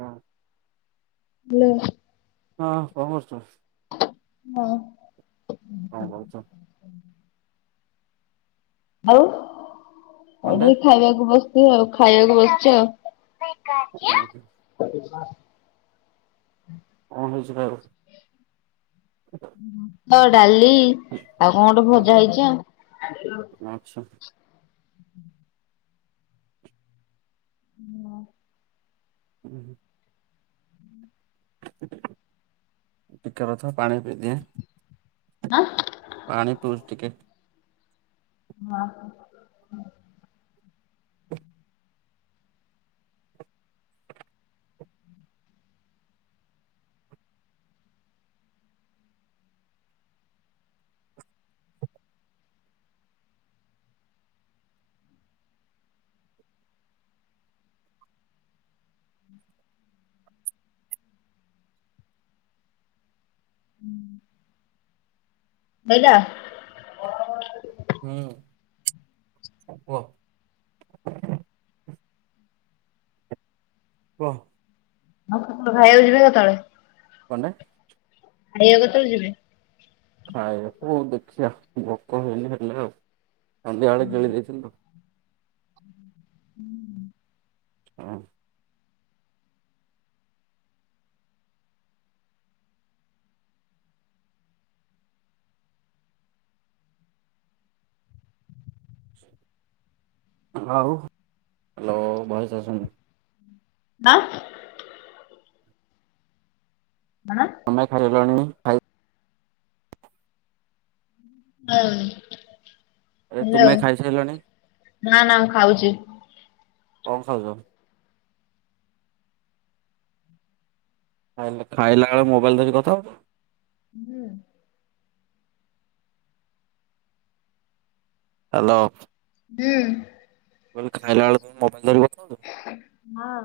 ହଁ ଲା ହଁ କଣ କରୁଛ। ହଁ। କଣ କହୁଛ? ଆଉ ଅଣ୍ଡା ଏଠିକ ଖାଇବାକୁ ବସିଛି ଆଉ ଖାଇବାକୁ ବସିଛି ଆଉ। କଣ ଢ଼ିଙ୍କାଚୁ କଣ ହେଇଛି ଖାଇବାକୁ? ଭାତ ଡାଲି ଆଉ କଣ ଗୋଟେ ଭଜା ହେଇଛି ଆଉ ଆଚ୍ଛା। ହଁ। ହୁଁ ହୁଁ। ଟିକେ କଥା ପାଣି ପିଇଦିଏ। ଆଁ ପାଣି ପିଉଚି ଟିକେ। ହଁ। ସହିଲା। ହୁଁ କୁହ। କୁହ। ହଁ, ଖାଇବାକୁ ଯିବେ କେତବେଳେ। କନଟା। ଖାଇବାକୁ କେତେବେଳେ ଯିବେ? ଖାଇବାକୁ ଦେଖିଆ ଭୋକ ହେଇନି ହେଲେ ଆଉ ସଂନ୍ଧ୍ୟା ବେଳେ ଗିଳି ଦେଇଥିଲି। ହୁଁ। ହଁ। ଆଉ ହ୍ୟାଲୋ ଭଏସ ଆସୁନି। ନା। ହାଁ। ତମେ ଖାଇଲଣି ଖାଇ ହଁ ତୁମେ ହେଲୋ ଖାଇସାରିଲଣି ନା ନା ମୁଁ ଖାଉଛି। କଣ ଖାଉଛ? ଖାଇଲେ ଖାଇଲାବେଳେ ମୋବାଇଲ ଧରି କଥା ହବ। ହୁଁ। ହ୍ୟାଲୋ। ହୁଁ। ମୁଁ କହିଲି ଖାଇଲାବେଳେ କଣ ମୋବାଇଲ ଧରି ଗପୁଛୁ। ହଁ।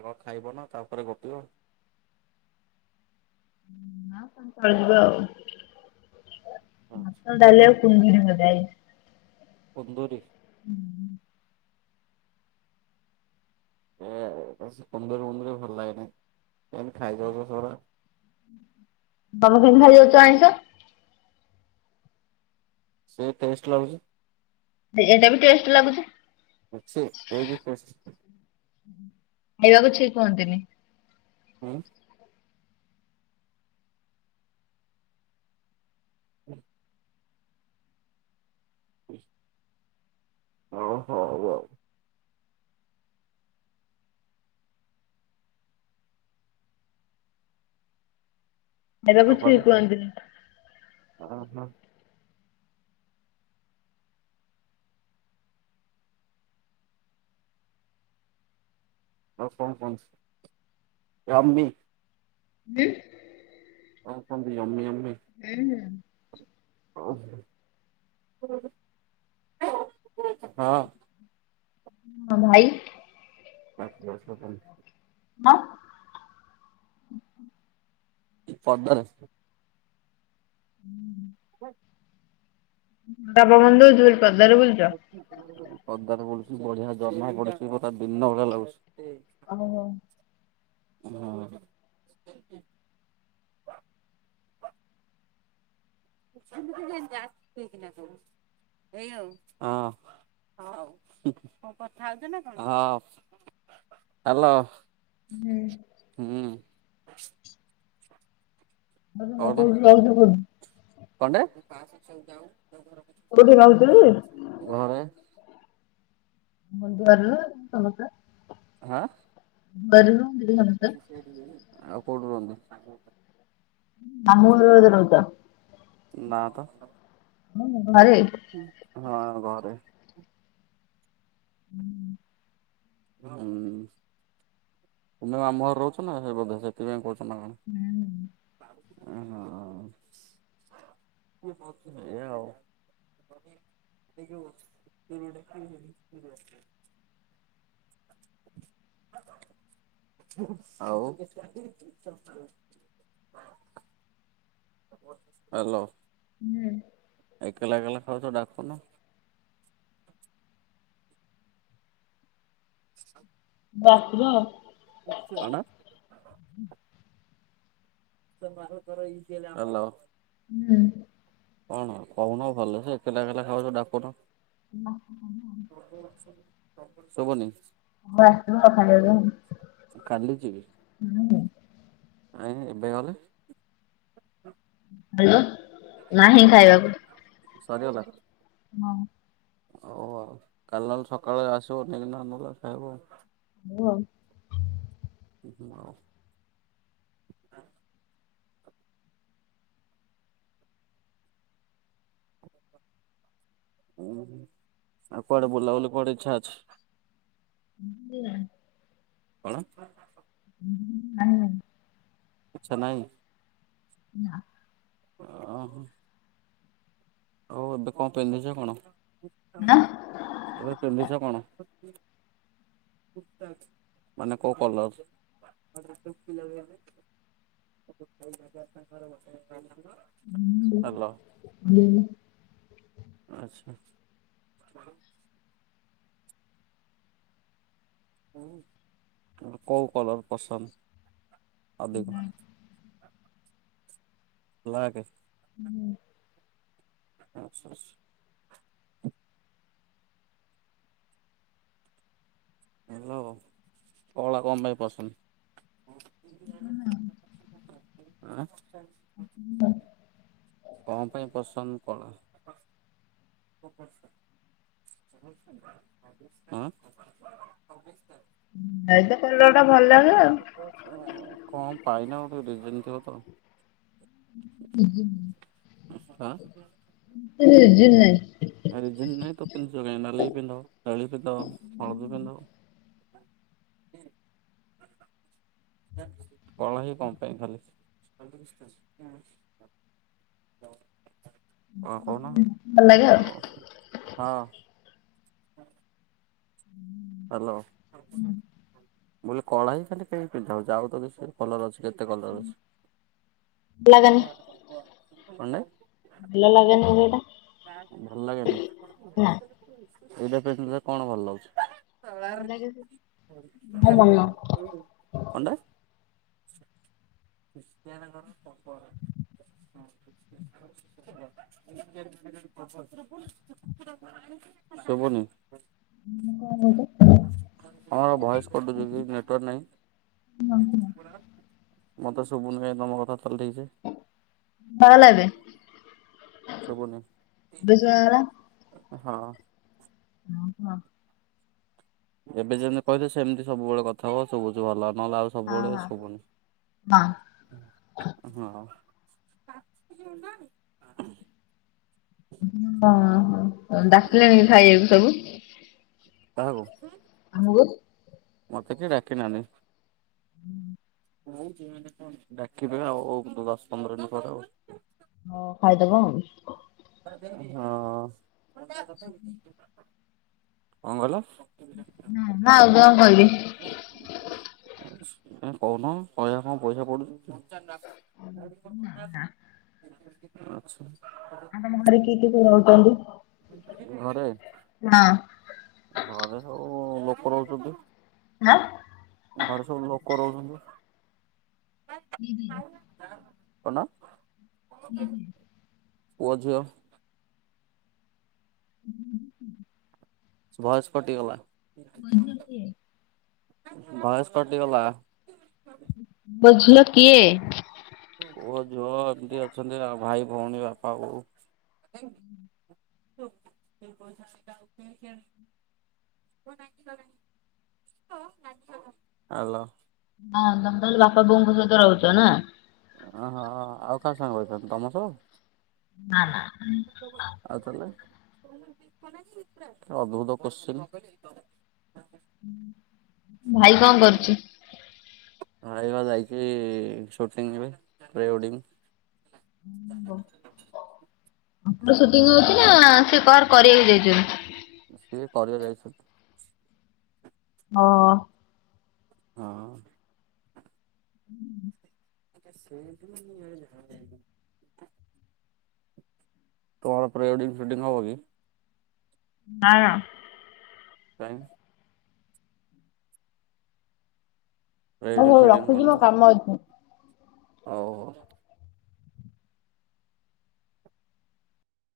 ଆଗ ଖଇଦେଉନ ତା ପରେ ଗପିବ। ନା ଚଳିବ ଆଉ [unintelligible] କୁନ୍ଦୁରି। ହୁଁ। ଏ ସେ କୁନ୍ଦୁରି ମୁନ୍ଦୁରି ଭଲ ଲାଗେନାହିଁ କେମିତି ଖାଇଯାଉଛ ସେ ଗୁରା। ତମେ କେମିତି ଖାଇ ଯାଉଛ ଆଇଁସ। ସେ ଟେଷ୍ଟ ଲାଗୁଛି। ଏଇଟା ବି ଟେଷ୍ଟ ଲାଗୁଚି। [unintelligible] ଭଲ ଲାଗୁଛି କୁହନ୍ତିନି। ହଁ ହୁଁ ହ ଓ ହଉ ଆଉ। ଖାଇବାକୁ ଛି କୁହନ୍ତିନି। ଅହ ଆଉ କଣ କୁହନ୍ତି ୟାମି। ଉନ୍ କଣ କୁହନ୍ତି ୟାମି ୟାମି। ହୁଁ ହୁଁ [inaudible] ମୋ ଭାଇ [unintelligible] ହ ଫଦର ହଁ ପବନ ଦଉଚି ବୋଲି ପଦାରେ ବୁଲୁଚ? ପଦାରେ ବୁଲୁଚୁ ବଢିଆ ଜହ୍ନ ପଡୁଛି ଦିନ ଭଳିଆ ଲାଗୁଛି। ଓହୋ ହୁଁ [unintelligible] ହଁ [unintelligible] ହ୍ୟାଲୋ। ହୁଁ ହୁଁ [unintelligible] କନ୍ତା କୋଉଠି ରହୁଚ କି? ଘରେ [unintelligible] ହଁ [unintelligible] ଆଉ କୋଉଠି ରୁହନ୍ତୁ। [unintelligible] ନା ତ ହଁ ଘରେ ହଁ ଘରେ ହୁଁ ହୁଁ ତୁମେ ଆମ ଘରେ ରହୁଛ ନା ସେ ବଧେ ସେଥିପାଇଁ କହୁଛ। [unintelligible] ହୁଁ। [unintelligible] [unintelligible] ଆଉ ହ୍ୟାଲୋ। ହୁଁ ଏକଲା ଏକଲା ଖାଉଛ ଡାକୁନ। ବାସିବ କଣ? ବାର ଥର ଏଇ କି ହ୍ୟାଲୋ। ହୁଁ। କଣ କହୁନ ଭଲ ସେ ଏକଲା ଏକଲା ଖାଉଛ ଡାକୁନ। ହଁ ହଁ ହ ଶୁଭୁନି। ହଉ ଆସିବ ଆଉ ଖାଇବାକୁ। ଆଉ। କାଲି ଯିବି। ହୁଁ ଆଇଁ ଏବେ ଗଲେ। ହଲ ନାହିଁ ଖାଇବାକୁ। ସରିଗଲା? ହଁ। ହଉ ଆଉ କାଲି ନହେଲେ ସକାଳେ ଆସିବ ନେଇକି ନ ନେଲେ ଖାଇବ ଆଉ। ବୁଅ। [unintelligible] ଆଉ କୁଆଡ଼େ ବୁଲାବୁଲି କୁଆଡ଼େ ଇଚ୍ଛା ଅଛି? [unintelligible] କଣ? ନାଇଁ ନାଇଁ। ଆଚ୍ଛା ନାଇଁ? ନା। ଓହୋ। ଆଉ ଏବେ କଣ ପିନ୍ଧିଛ କଣ? ଏବେ ପିନ୍ଧିଛ କଣ? ମାନେ କୋଉ କଲର? [unintelligible] ହାଲୋ। [unintelligible] ଆଚ୍ଛା। କୋଉ କଲର ପସନ୍ଦ ଅଧିକ? ବ୍ଲାକେ। ହୁଁ। ଆଚ୍ଛା ଆଚ୍ଛା। ହ୍ୟାଲୋ କଳା କଣ ପାଇଁ ପସନ୍ଦ? ହଁ। ଆଁ! [inaudible] କଣ ପାଇଁ ପସନ୍ଦ କର? କମଳ୍ ସାର୍। ହଁ। ଭାଇ ତ କଲରା ଟା ଭଲ ଲାଗେ ଆଉ। ଓହୋ କଣ ପାଇନା ଗୋଟେ ଦି ଦିନ୍ ତିବ ତ। [unintelligible] ହାଁ! ରିଜିନ୍ ନାଇଁ। ଆ ରିଜିନ୍ ନାଇଁ ତ ପିନ୍ଧଚ କାଇଁ? ନାଲି ପିନ୍ଧ, କାଳି ପିନ୍ଧ, ହଳଦୀ ପିନ୍ଧ। ହ ହୁଁ। କହ ହିଁ କଁଅ ପାଇଁ ଖାଲି। କଣ କହୁନ। ଭଲ ଲାଗେ ଆଉ ହଁ। ଆଲୋ ମୁଁ କହିଲି କଳା ହିଁ ଖାଲି ପି ପିନ୍ଧାହଉଛି ଆଉ ତ କିଛି, କଲର ଅଛି କେତେ କଲର ଅଛି, ଭଲ ଲାଗେନି। [unintelligible] ମାନେ। ଭଲ ଲାଗୁନି ସେଟା। ଭଲ ଲାଗେନି, ଏଇଟା କେମିତି କଣ ଭଲ ଲାଗୁଛି। ମୋ ମନ [unintelligible] କଣ ଟାଏ। ଖ୍ରୀଷ୍ଟିୟାନ [unintelligible] ଶଭୁନି। କଣ କହିଲୁ। ହଁ ଭଏସ କଟୁଛି କି ନେଟୱାର୍କ ନାହିଁ। [unintelligible] ମତେ ଶୁଭୁନି କାଇ ତମ କଥା ତାଲିଠଇଛେ। ଭାହାଲ ଏବେ। ଶୁଭୁନି। [unintelligible] ହଁ। ହ ହଁ। ଏବେ ଯେମିତି କହିିବ ସେମିତି ସବୁବେଳେ କଥା ହୁଅ ଶୁଭୁଛି ଭଲ ନହେଲେ ଆଉ ସବୁବେଳେ ଶୁଭୁନି। ହଁ। ହଁ ହ ଡାକିଲେଣି ଖାଇବାକୁ ତାକୁ। କାହାକୁ, ଆମକୁ ମତେ କିଏ ଡାକି ନାହାନ୍ତି। ହୁଁ। [inaudible] ଡାକିଦେବେ ଆଉ ଦଶ ପନ୍ଦର ଦିନ ପରେ ଆଉ। ହଁ ଖାଇଦବ ଆଉ। ହଁ କଣ କହିଲ। ହୁଁ, ଆଉ କଣ କହିବି। [unintelligible] କହୁନ କହିବା କଣ ପଇସା ପଡୁଛି। [inaudible] ଆଚ୍ଛା। ଆ [unintelligible] ତମ ଘରେ କିଏ କିଏ ରହୁଛନ୍ତି। ଘରେ। ହଁ। ଘରେ ସବୁ ଲୋକ ରହୁଛନ୍ତି। ହାଁ। ଘରେ ସବୁ ଲୋକ ରହୁଛନ୍ତି। ଉଁ ହୁଁ। କଣ। ହୁଁ ହୁଁ। ପୁଅ, ଝିଅ। [unintelligible] ଭଏସ କଟିଗଲା, ଭଏସ କଟିଗଲା। ପୁଅ, ଝିଅ କିଏ? ପୁଅ, ଝୁଅ ଦିଦି ଅଛନ୍ତି ଆଉ, ଭାଇ, ଭଉଣୀ, ବାପା, ବୋଉ। [unintelligible] [unintelligible] ହାଲୋ। ହଁ ତମେ ତାହେଲେ ବାପା ବୋଉଙ୍କ ସହିତ ରହୁଛ ନା? ଓହୋ। ଆଉ କାହା ସାଙ୍ଗେ ରହିଥାନ୍ତି ତମ ସହ? ନା ନା ଆଉ ତାହେଲେ ଅଦ୍ଭୁତ କଶ୍ଚିନ୍। ଭାଇ କଣ କରୁଛି? ଭାଇ ବା ଯାଇଛି ସୁଟିଂରେ ପ୍ପ୍ରିୱେଡିଂ। ସୁଟିଙ୍ଗ ଆଁ। ହଉଛି ନା ସେ କଣ କରିବାକୁ ଯାଇଛନ୍ତି? ସିଏ କରିବାକୁ ଯାଇଛନ୍ତି। ଅ ହଁ। ହୁଁ। [unintelligible] କଣ ପ୍ରି ୱେଡଙ୍ଗି ସୁୁଟିଙ୍ଗ ହବକି? ନା ନା। କାଇଁ ହଉ ପ୍ରିୱେଡିଂ ହଉ ସୁଟିଂ ରଖୁଛି ମୋ କାମ ଅଛି। ହୋଉ ହୋଉ।